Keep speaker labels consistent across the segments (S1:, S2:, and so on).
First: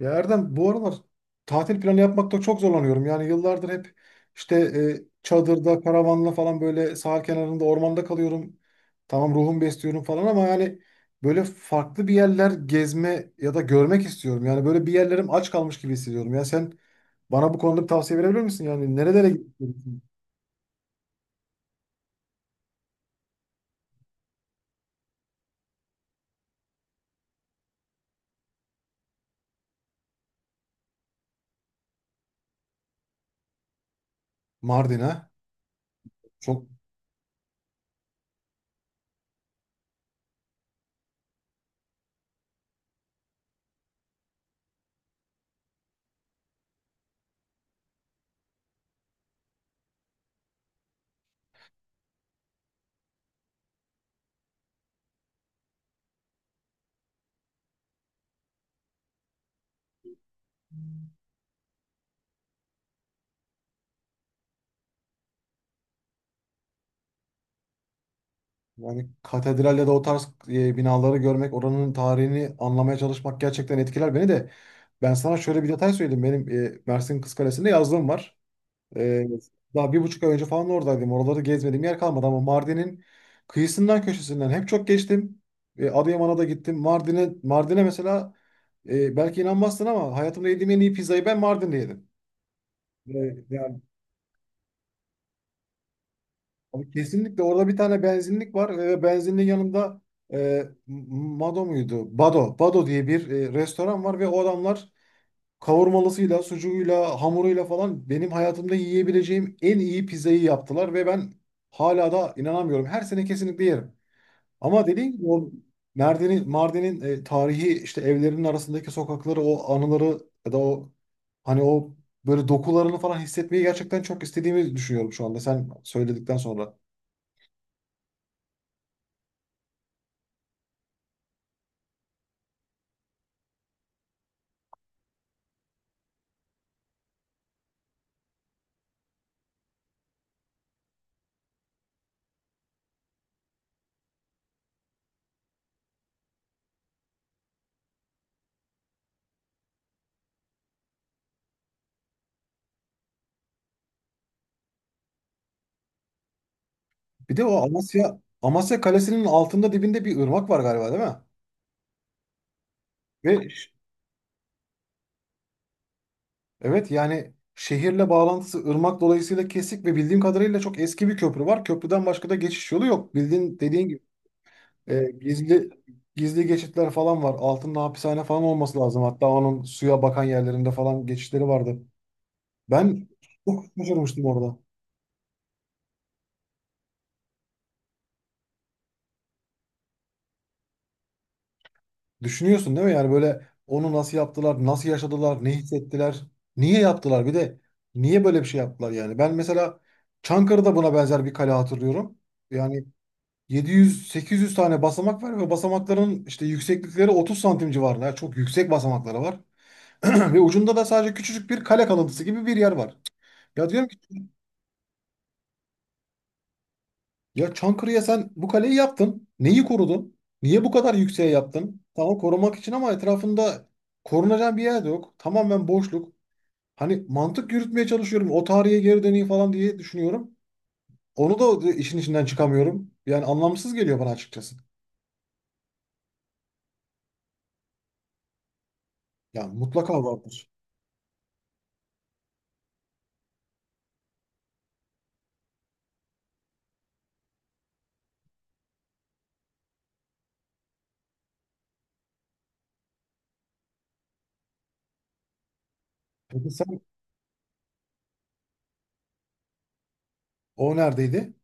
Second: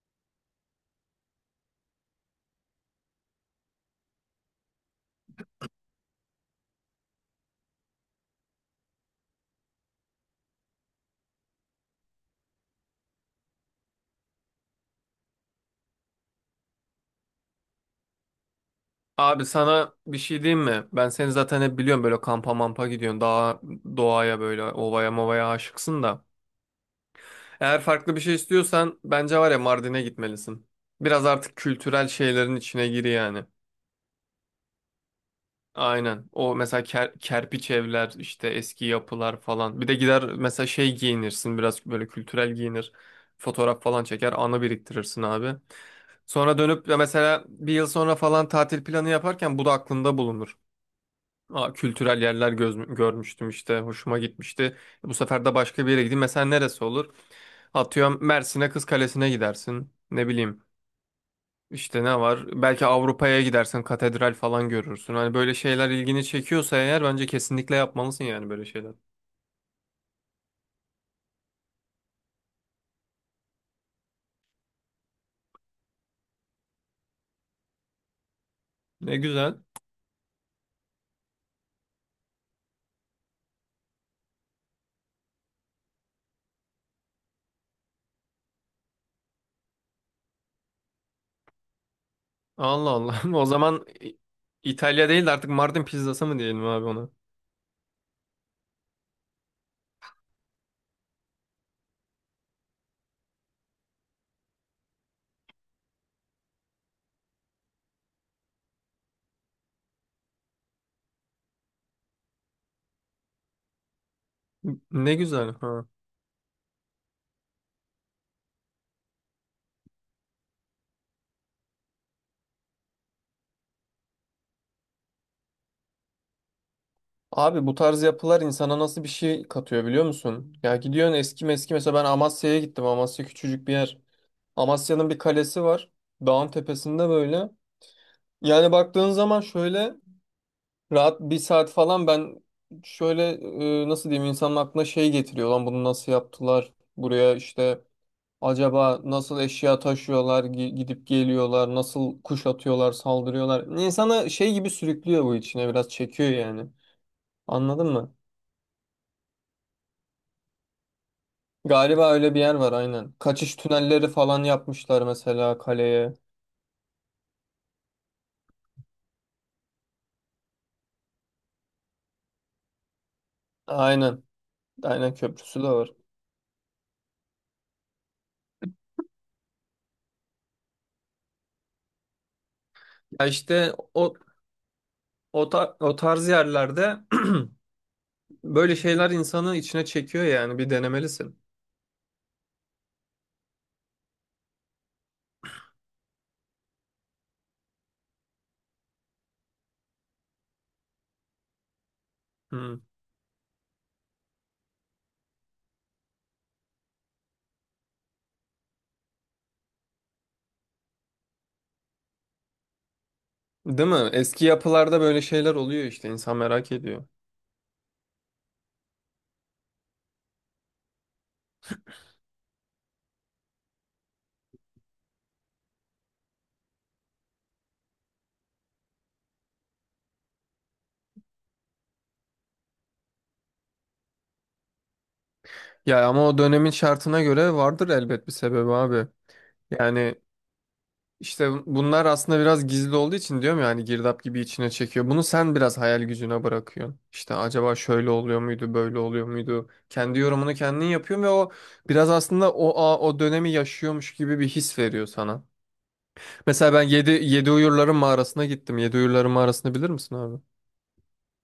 S1: Ya Erdem bu aralar tatil planı yapmakta çok zorlanıyorum. Yani yıllardır hep işte çadırda, karavanla falan böyle sahil kenarında, ormanda kalıyorum. Tamam, ruhumu besliyorum falan ama yani böyle farklı bir yerler gezme ya da görmek istiyorum. Yani böyle bir yerlerim aç kalmış gibi hissediyorum. Ya sen bana bu konuda bir tavsiye verebilir misin? Yani nerelere
S2: Abi
S1: gitmek
S2: sana
S1: istiyorsun?
S2: bir şey diyeyim mi? Ben seni zaten hep biliyorum böyle kampa mampa gidiyorsun. Daha doğaya böyle ovaya movaya aşıksın da. Eğer farklı bir şey istiyorsan bence var ya Mardin'e gitmelisin. Biraz artık kültürel şeylerin içine gir yani.
S1: Mardin'e.
S2: Aynen. O
S1: Çok.
S2: mesela kerpiç evler işte eski yapılar falan. Bir de gider mesela şey giyinirsin biraz böyle kültürel giyinir. Fotoğraf falan çeker anı biriktirirsin abi. Sonra dönüp ya mesela bir yıl sonra falan tatil planı yaparken bu da aklında bulunur. Aa, kültürel yerler görmüştüm işte. Hoşuma gitmişti. Bu sefer de başka bir yere gideyim. Mesela neresi olur? Atıyorum Mersin'e Kız Kalesi'ne gidersin. Ne bileyim. İşte ne var? Belki Avrupa'ya gidersin. Katedral falan görürsün. Hani böyle şeyler ilgini çekiyorsa eğer bence kesinlikle yapmalısın yani böyle şeyler.
S1: Yani katedralde de o tarz binaları görmek, oranın tarihini anlamaya çalışmak gerçekten etkiler beni de. Ben sana şöyle bir detay söyleyeyim. Benim Mersin Kız Kalesi'nde yazlığım var.
S2: Ne
S1: E,
S2: güzel.
S1: Daha 1,5 ay önce falan oradaydım. Oraları gezmediğim yer kalmadı ama Mardin'in kıyısından köşesinden hep çok geçtim. Adıyaman'a da gittim. Mardin'e mesela belki inanmazsın ama hayatımda yediğim en iyi pizzayı ben Mardin'de yedim.
S2: Allah Allah.
S1: E,
S2: O
S1: yani
S2: zaman İtalya değil de artık Mardin pizzası mı diyelim abi
S1: Abi,
S2: ona?
S1: kesinlikle orada bir tane benzinlik var ve benzinliğin yanında Mado muydu? Bado. Bado diye bir restoran var ve o adamlar kavurmalısıyla, sucuğuyla, hamuruyla falan benim hayatımda yiyebileceğim en iyi pizzayı yaptılar ve ben hala da inanamıyorum. Her sene kesinlikle yerim. Ama dediğim
S2: Ne
S1: gibi o
S2: güzel. Ha.
S1: Mardin'in tarihi işte evlerinin arasındaki sokakları, o anıları ya da o hani o böyle dokularını falan hissetmeyi gerçekten çok istediğimi düşünüyorum şu anda sen söyledikten sonra.
S2: Abi bu tarz yapılar insana nasıl bir şey katıyor biliyor musun? Ya gidiyorsun eski meski mesela ben Amasya'ya gittim. Amasya küçücük bir yer. Amasya'nın bir kalesi var. Dağın tepesinde böyle. Yani baktığın zaman şöyle rahat bir saat falan ben şöyle nasıl diyeyim insanın aklına şey getiriyor. Lan bunu nasıl yaptılar? Buraya işte acaba nasıl eşya taşıyorlar, gidip geliyorlar, nasıl kuşatıyorlar, saldırıyorlar. İnsana şey gibi sürüklüyor bu içine biraz çekiyor yani.
S1: Bir de o
S2: Anladın mı?
S1: Amasya Kalesi'nin altında, dibinde bir ırmak var galiba, değil mi?
S2: Galiba öyle bir yer var aynen.
S1: Ve
S2: Kaçış
S1: ş-
S2: tünelleri falan yapmışlar mesela kaleye.
S1: evet, yani şehirle bağlantısı ırmak dolayısıyla kesik ve bildiğim kadarıyla çok eski bir köprü var. Köprüden başka da geçiş yolu yok. Bildiğin, dediğin gibi
S2: Aynen. Aynen köprüsü de
S1: gizli
S2: var.
S1: gizli geçitler falan var. Altında hapishane falan olması lazım. Hatta onun suya bakan yerlerinde falan geçişleri vardı. Ben
S2: Ya
S1: çok
S2: işte o
S1: şaşırmıştım orada.
S2: o, ta- o tarz yerlerde böyle şeyler insanı içine çekiyor yani bir denemelisin.
S1: Düşünüyorsun, değil mi? Yani böyle onu nasıl yaptılar, nasıl yaşadılar, ne hissettiler, niye yaptılar? Bir de niye böyle bir şey yaptılar yani? Ben mesela Çankırı'da buna benzer bir kale hatırlıyorum.
S2: Hı.
S1: Yani 700-800 tane basamak var ve basamakların işte yükseklikleri 30 santim civarında. Yani çok yüksek basamakları var. Ve ucunda da sadece küçücük bir kale kalıntısı gibi bir yer var. Ya diyorum
S2: Değil
S1: ki,
S2: mi? Eski yapılarda böyle şeyler oluyor işte insan merak ediyor.
S1: ya Çankırı'ya sen bu kaleyi yaptın. Neyi korudun? Niye bu kadar yükseğe yaptın? Tamam, korumak için ama etrafında korunacak bir yer de yok. Tamamen boşluk. Hani mantık yürütmeye çalışıyorum. O tarihe geri döneyim falan diye düşünüyorum. Onu da işin içinden çıkamıyorum. Yani anlamsız geliyor bana açıkçası.
S2: Ya ama o dönemin şartına göre vardır elbet bir sebebi abi.
S1: Yani mutlaka
S2: Yani
S1: vardır.
S2: İşte bunlar aslında biraz gizli olduğu için diyorum ya hani girdap gibi içine çekiyor. Bunu sen biraz hayal gücüne bırakıyorsun. İşte acaba şöyle oluyor muydu, böyle oluyor muydu? Kendi yorumunu kendin yapıyorsun ve o biraz aslında o dönemi yaşıyormuş gibi bir his veriyor sana.
S1: Peki
S2: Mesela
S1: sen,
S2: ben Yedi Uyurların Mağarası'na gittim. Yedi Uyurların Mağarası'nı bilir misin abi?
S1: o neredeydi?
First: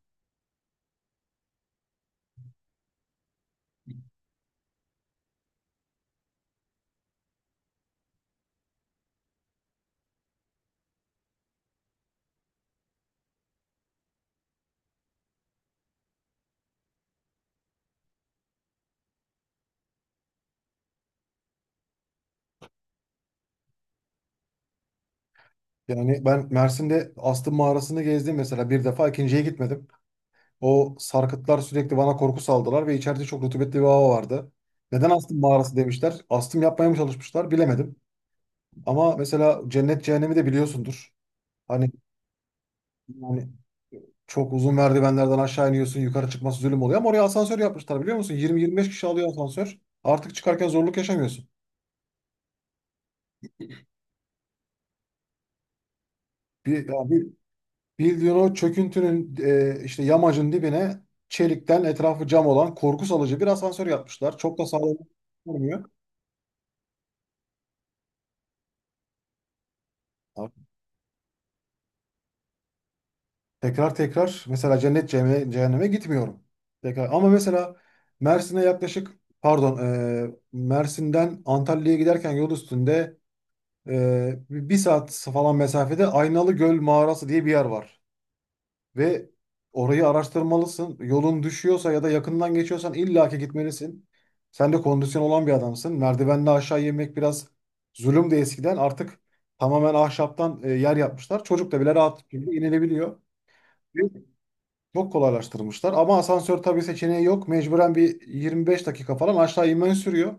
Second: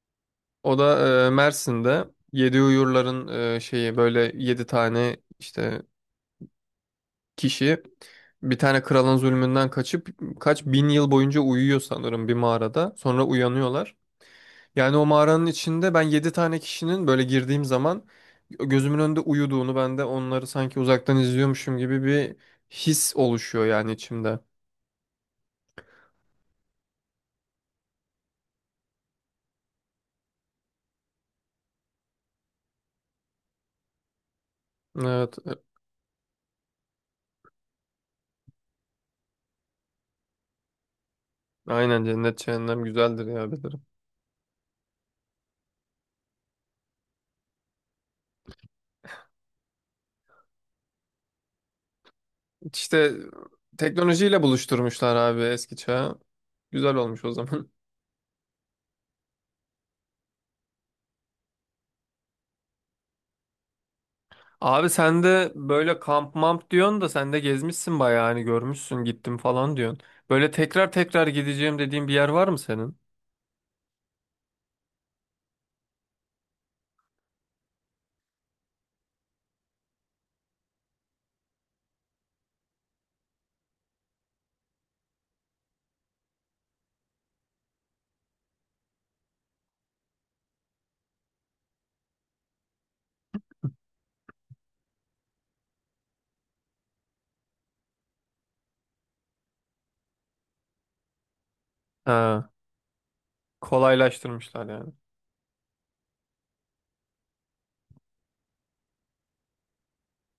S2: O da Mersin'de Yedi Uyurların şeyi böyle yedi tane işte kişi bir tane kralın zulmünden kaçıp kaç bin yıl boyunca uyuyor sanırım bir mağarada. Sonra uyanıyorlar. Yani o mağaranın içinde ben 7 tane kişinin böyle girdiğim zaman gözümün önünde uyuduğunu ben de onları sanki uzaktan izliyormuşum gibi bir his oluşuyor yani içimde.
S1: Yani ben Mersin'de Astım Mağarası'nı gezdim mesela, bir defa, ikinciye gitmedim. O sarkıtlar sürekli bana korku saldılar ve içeride çok rutubetli bir hava vardı. Neden
S2: Evet.
S1: astım mağarası demişler? Astım yapmaya mı çalışmışlar, bilemedim. Ama mesela cennet cehennemi de biliyorsundur. Hani
S2: Aynen cennet cehennem güzeldir
S1: yani
S2: ya bilirim.
S1: çok uzun merdivenlerden aşağı iniyorsun, yukarı çıkması zulüm oluyor ama oraya asansör yapmışlar, biliyor musun? 20-25 kişi alıyor asansör. Artık çıkarken zorluk yaşamıyorsun.
S2: İşte teknolojiyle buluşturmuşlar abi eski çağı.
S1: Bir,
S2: Güzel
S1: ya
S2: olmuş
S1: bir,
S2: o zaman.
S1: Bildiğin o çöküntünün işte yamacın dibine çelikten, etrafı cam olan, korku salıcı bir asansör yapmışlar. Çok da
S2: Abi
S1: sağlam
S2: sen de
S1: olmuyor.
S2: böyle kamp mamp diyorsun da sen de gezmişsin bayağı hani görmüşsün gittim falan diyorsun. Böyle tekrar tekrar gideceğim dediğin bir yer var mı senin?
S1: Tekrar tekrar mesela cennet cehenneme, gitmiyorum. Tekrar. Ama mesela Mersin'e yaklaşık, pardon, Mersin'den Antalya'ya giderken yol üstünde bir saat falan mesafede Aynalı Göl Mağarası diye bir yer var. Ve orayı araştırmalısın. Yolun düşüyorsa ya da yakından geçiyorsan illaki gitmelisin. Sen de kondisyon olan bir adamsın. Merdivenden aşağı yemek biraz zulümdü eskiden. Artık tamamen ahşaptan yer yapmışlar. Çocuk da bile rahat bir
S2: Ha,
S1: şekilde inilebiliyor.
S2: kolaylaştırmışlar yani.
S1: Çok kolaylaştırmışlar ama asansör tabii seçeneği yok. Mecburen bir 25 dakika falan aşağı inmen sürüyor.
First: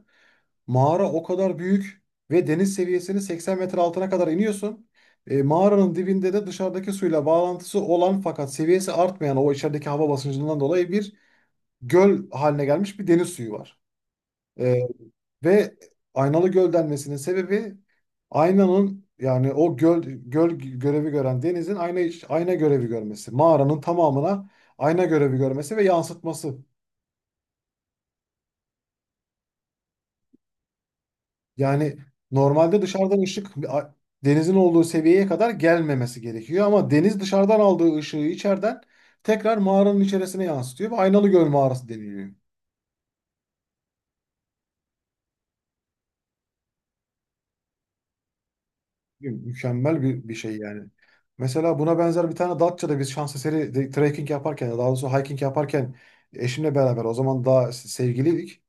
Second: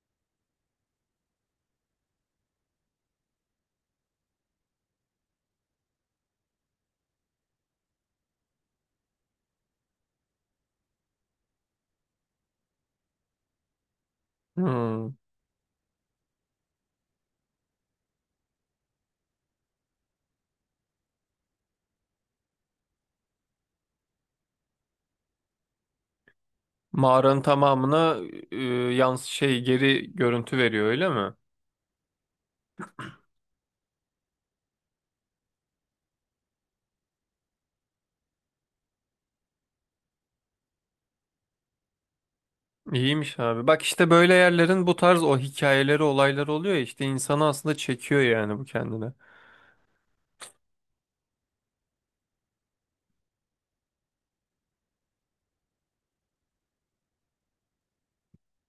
S1: Mağara o kadar büyük ve deniz seviyesinin 80 metre altına kadar iniyorsun. Mağaranın dibinde de dışarıdaki suyla bağlantısı olan fakat seviyesi artmayan, o içerideki hava basıncından dolayı bir göl haline gelmiş bir deniz suyu var. E,
S2: Hmm.
S1: ve aynalı göl denmesinin sebebi, aynanın yani o göl görevi gören denizin ayna görevi görmesi. Mağaranın tamamına ayna görevi görmesi ve yansıtması.
S2: Mağaranın tamamına e, yans şey geri görüntü veriyor öyle mi?
S1: Yani normalde dışarıdan ışık, denizin olduğu seviyeye kadar gelmemesi gerekiyor. Ama deniz dışarıdan aldığı ışığı içeriden tekrar mağaranın içerisine yansıtıyor ve aynalı göl mağarası deniliyor.
S2: İyiymiş abi. Bak işte böyle yerlerin bu tarz o hikayeleri olayları oluyor ya işte insanı aslında çekiyor yani bu kendine.
S1: Mükemmel bir şey yani. Mesela buna benzer bir tane Datça'da biz şans eseri trekking yaparken, daha doğrusu hiking yaparken, eşimle beraber, o zaman daha sevgiliydik.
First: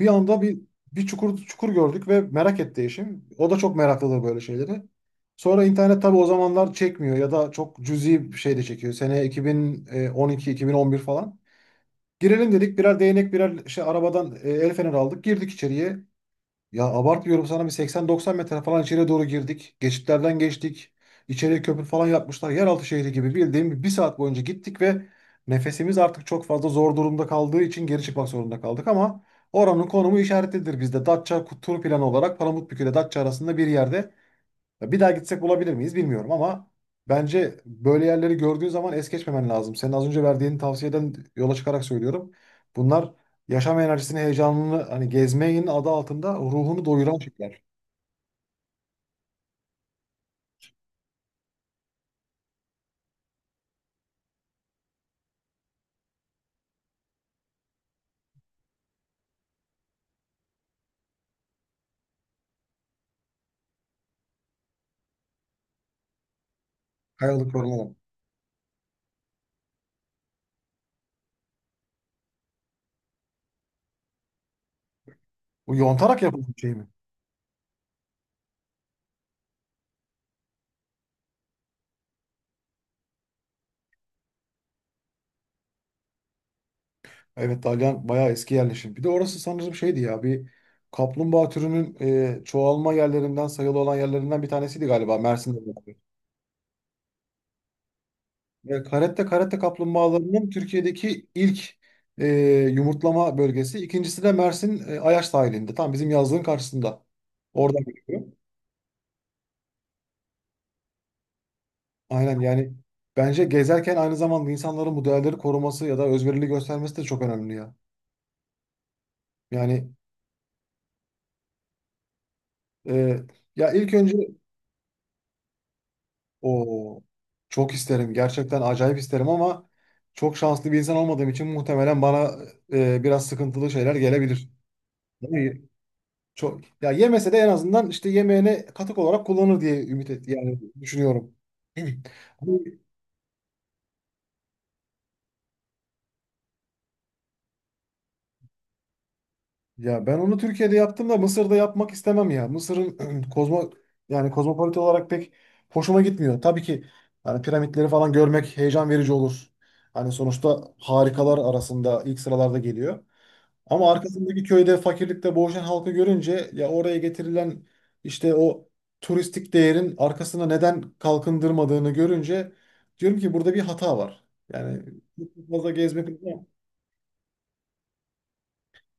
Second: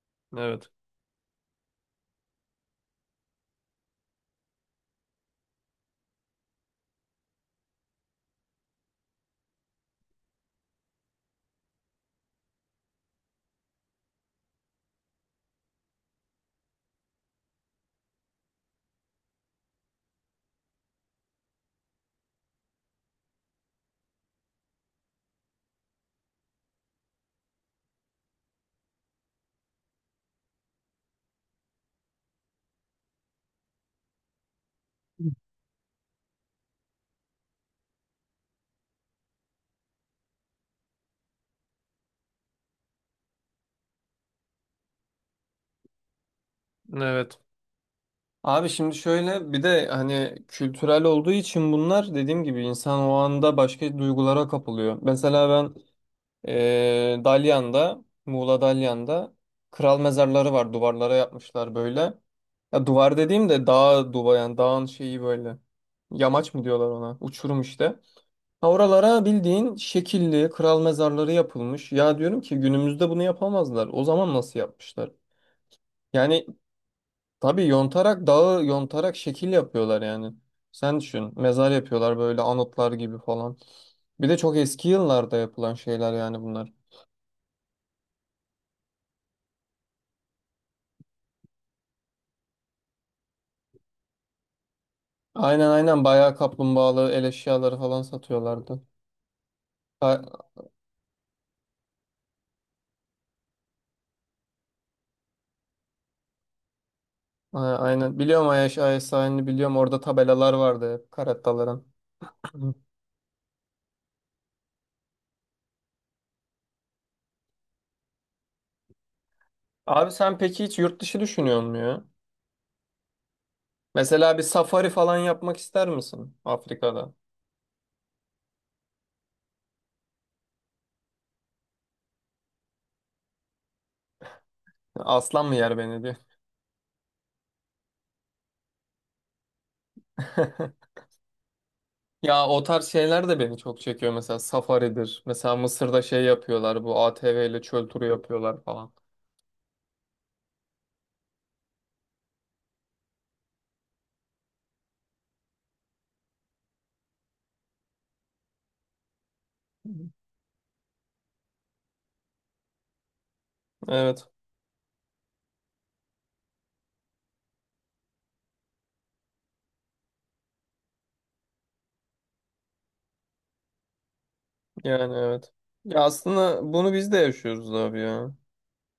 S1: Bir anda bir
S2: Evet.
S1: bir çukur çukur gördük ve merak etti eşim. O da çok meraklıdır böyle şeyleri. Sonra internet tabii o zamanlar çekmiyor ya da çok cüzi bir şey de çekiyor. Sene 2012-2011 falan. Girelim dedik, birer değnek, birer şey arabadan el feneri aldık. Girdik içeriye. Ya abartmıyorum sana, bir 80-90 metre falan içeriye doğru girdik. Geçitlerden geçtik. İçeriye köprü falan yapmışlar. Yeraltı şehri gibi, bildiğim bir saat boyunca gittik ve nefesimiz artık çok fazla zor durumda kaldığı için geri çıkmak zorunda kaldık ama oranın konumu işaretlidir bizde. Datça tur planı olarak Palamutbükü ile Datça arasında bir yerde. Ya bir daha gitsek bulabilir miyiz bilmiyorum ama bence böyle yerleri gördüğün zaman es geçmemen lazım. Senin az önce verdiğin tavsiyeden yola çıkarak söylüyorum. Bunlar yaşam enerjisini, heyecanını, hani gezmeyin adı altında ruhunu doyuran
S2: Evet.
S1: şeyler.
S2: Abi şimdi şöyle bir de hani kültürel olduğu için bunlar dediğim gibi insan o anda başka duygulara kapılıyor. Mesela ben Dalyan'da, Muğla Dalyan'da kral mezarları var duvarlara yapmışlar böyle. Ya duvar dediğim de dağ duvar yani dağın şeyi böyle. Yamaç mı diyorlar ona? Uçurum
S1: Kayalıklar olan.
S2: işte. Ha oralara bildiğin şekilli kral mezarları yapılmış. Ya diyorum ki günümüzde bunu yapamazlar. O zaman nasıl yapmışlar?
S1: Bu yontarak
S2: Yani
S1: yapılan bir şey mi?
S2: tabii yontarak dağı yontarak şekil yapıyorlar yani. Sen düşün. Mezar yapıyorlar böyle anıtlar gibi falan. Bir de çok eski yıllarda yapılan şeyler yani bunlar.
S1: Evet, Dalyan bayağı eski yerleşim. Bir de orası sanırım şeydi ya, bir kaplumbağa türünün çoğalma yerlerinden sayılı olan yerlerinden bir tanesiydi galiba, Mersin'de.
S2: Aynen aynen bayağı kaplumbağalı el eşyaları falan
S1: Ve
S2: satıyorlardı.
S1: karette
S2: A
S1: kaplumbağalarının Türkiye'deki ilk e, yumurtlama bölgesi. İkincisi de Mersin Ayaş sahilinde. Tam bizim yazlığın karşısında. Oradan
S2: aynen
S1: geliyorum.
S2: biliyorum Ayaş Ayaş sahilini biliyorum orada tabelalar vardı hep karataların.
S1: Aynen yani bence gezerken aynı zamanda insanların bu değerleri koruması ya da özverili göstermesi de çok önemli ya. Yani
S2: Abi sen peki hiç yurt dışı düşünüyor musun ya?
S1: e, ya ilk önce
S2: Mesela bir safari falan yapmak ister misin
S1: o
S2: Afrika'da?
S1: çok isterim. Gerçekten acayip isterim ama çok şanslı bir insan olmadığım için muhtemelen bana biraz sıkıntılı şeyler gelebilir. Değil
S2: Aslan mı
S1: mi?
S2: yer beni diyor.
S1: Çok, ya yemese de en azından işte yemeğine katık olarak kullanır diye ümit et, yani düşünüyorum.
S2: Ya
S1: Ama
S2: o tarz şeyler de beni çok çekiyor. Mesela safaridir. Mesela Mısır'da şey yapıyorlar. Bu ATV ile çöl turu yapıyorlar falan.
S1: Ya ben onu Türkiye'de yaptım da Mısır'da yapmak istemem ya. Mısır'ın yani kozmopolit olarak pek hoşuma gitmiyor. Tabii ki yani piramitleri falan görmek heyecan verici olur. Hani sonuçta harikalar arasında ilk sıralarda geliyor. Ama
S2: Evet.
S1: arkasındaki köyde fakirlikte boğuşan halkı görünce, ya oraya getirilen işte o turistik değerin arkasına neden kalkındırmadığını görünce, diyorum ki burada bir hata var. Yani
S2: Yani
S1: çok
S2: evet.
S1: fazla
S2: Ya
S1: gezmek.
S2: aslında bunu biz de yaşıyoruz abi ya.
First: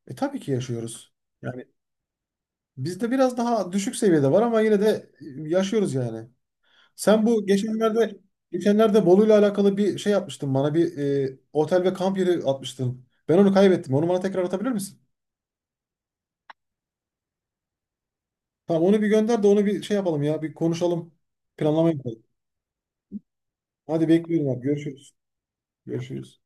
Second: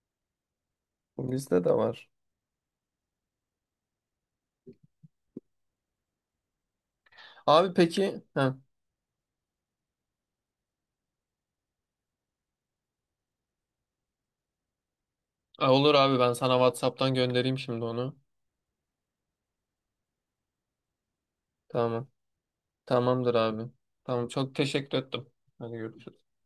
S1: Tabii ki yaşıyoruz.
S2: Bu bizde
S1: Yani
S2: de var.
S1: bizde biraz daha düşük seviyede var ama yine de yaşıyoruz yani. Sen bu
S2: Abi
S1: geçenlerde
S2: peki. Heh.
S1: geçenlerde Bolu'yla alakalı bir şey yapmıştın, bana bir otel ve kamp yeri atmıştın. Ben onu kaybettim. Onu bana tekrar atabilir misin?
S2: Olur abi ben sana WhatsApp'tan göndereyim şimdi onu.
S1: Tamam, onu bir gönder de onu bir şey yapalım ya. Bir konuşalım. Planlama
S2: Tamam.
S1: yapalım.
S2: Tamamdır abi.
S1: Hadi,
S2: Tamam
S1: bekliyorum
S2: çok
S1: abi.
S2: teşekkür
S1: Görüşürüz.
S2: ettim. Hadi görüşürüz.
S1: Görüşürüz.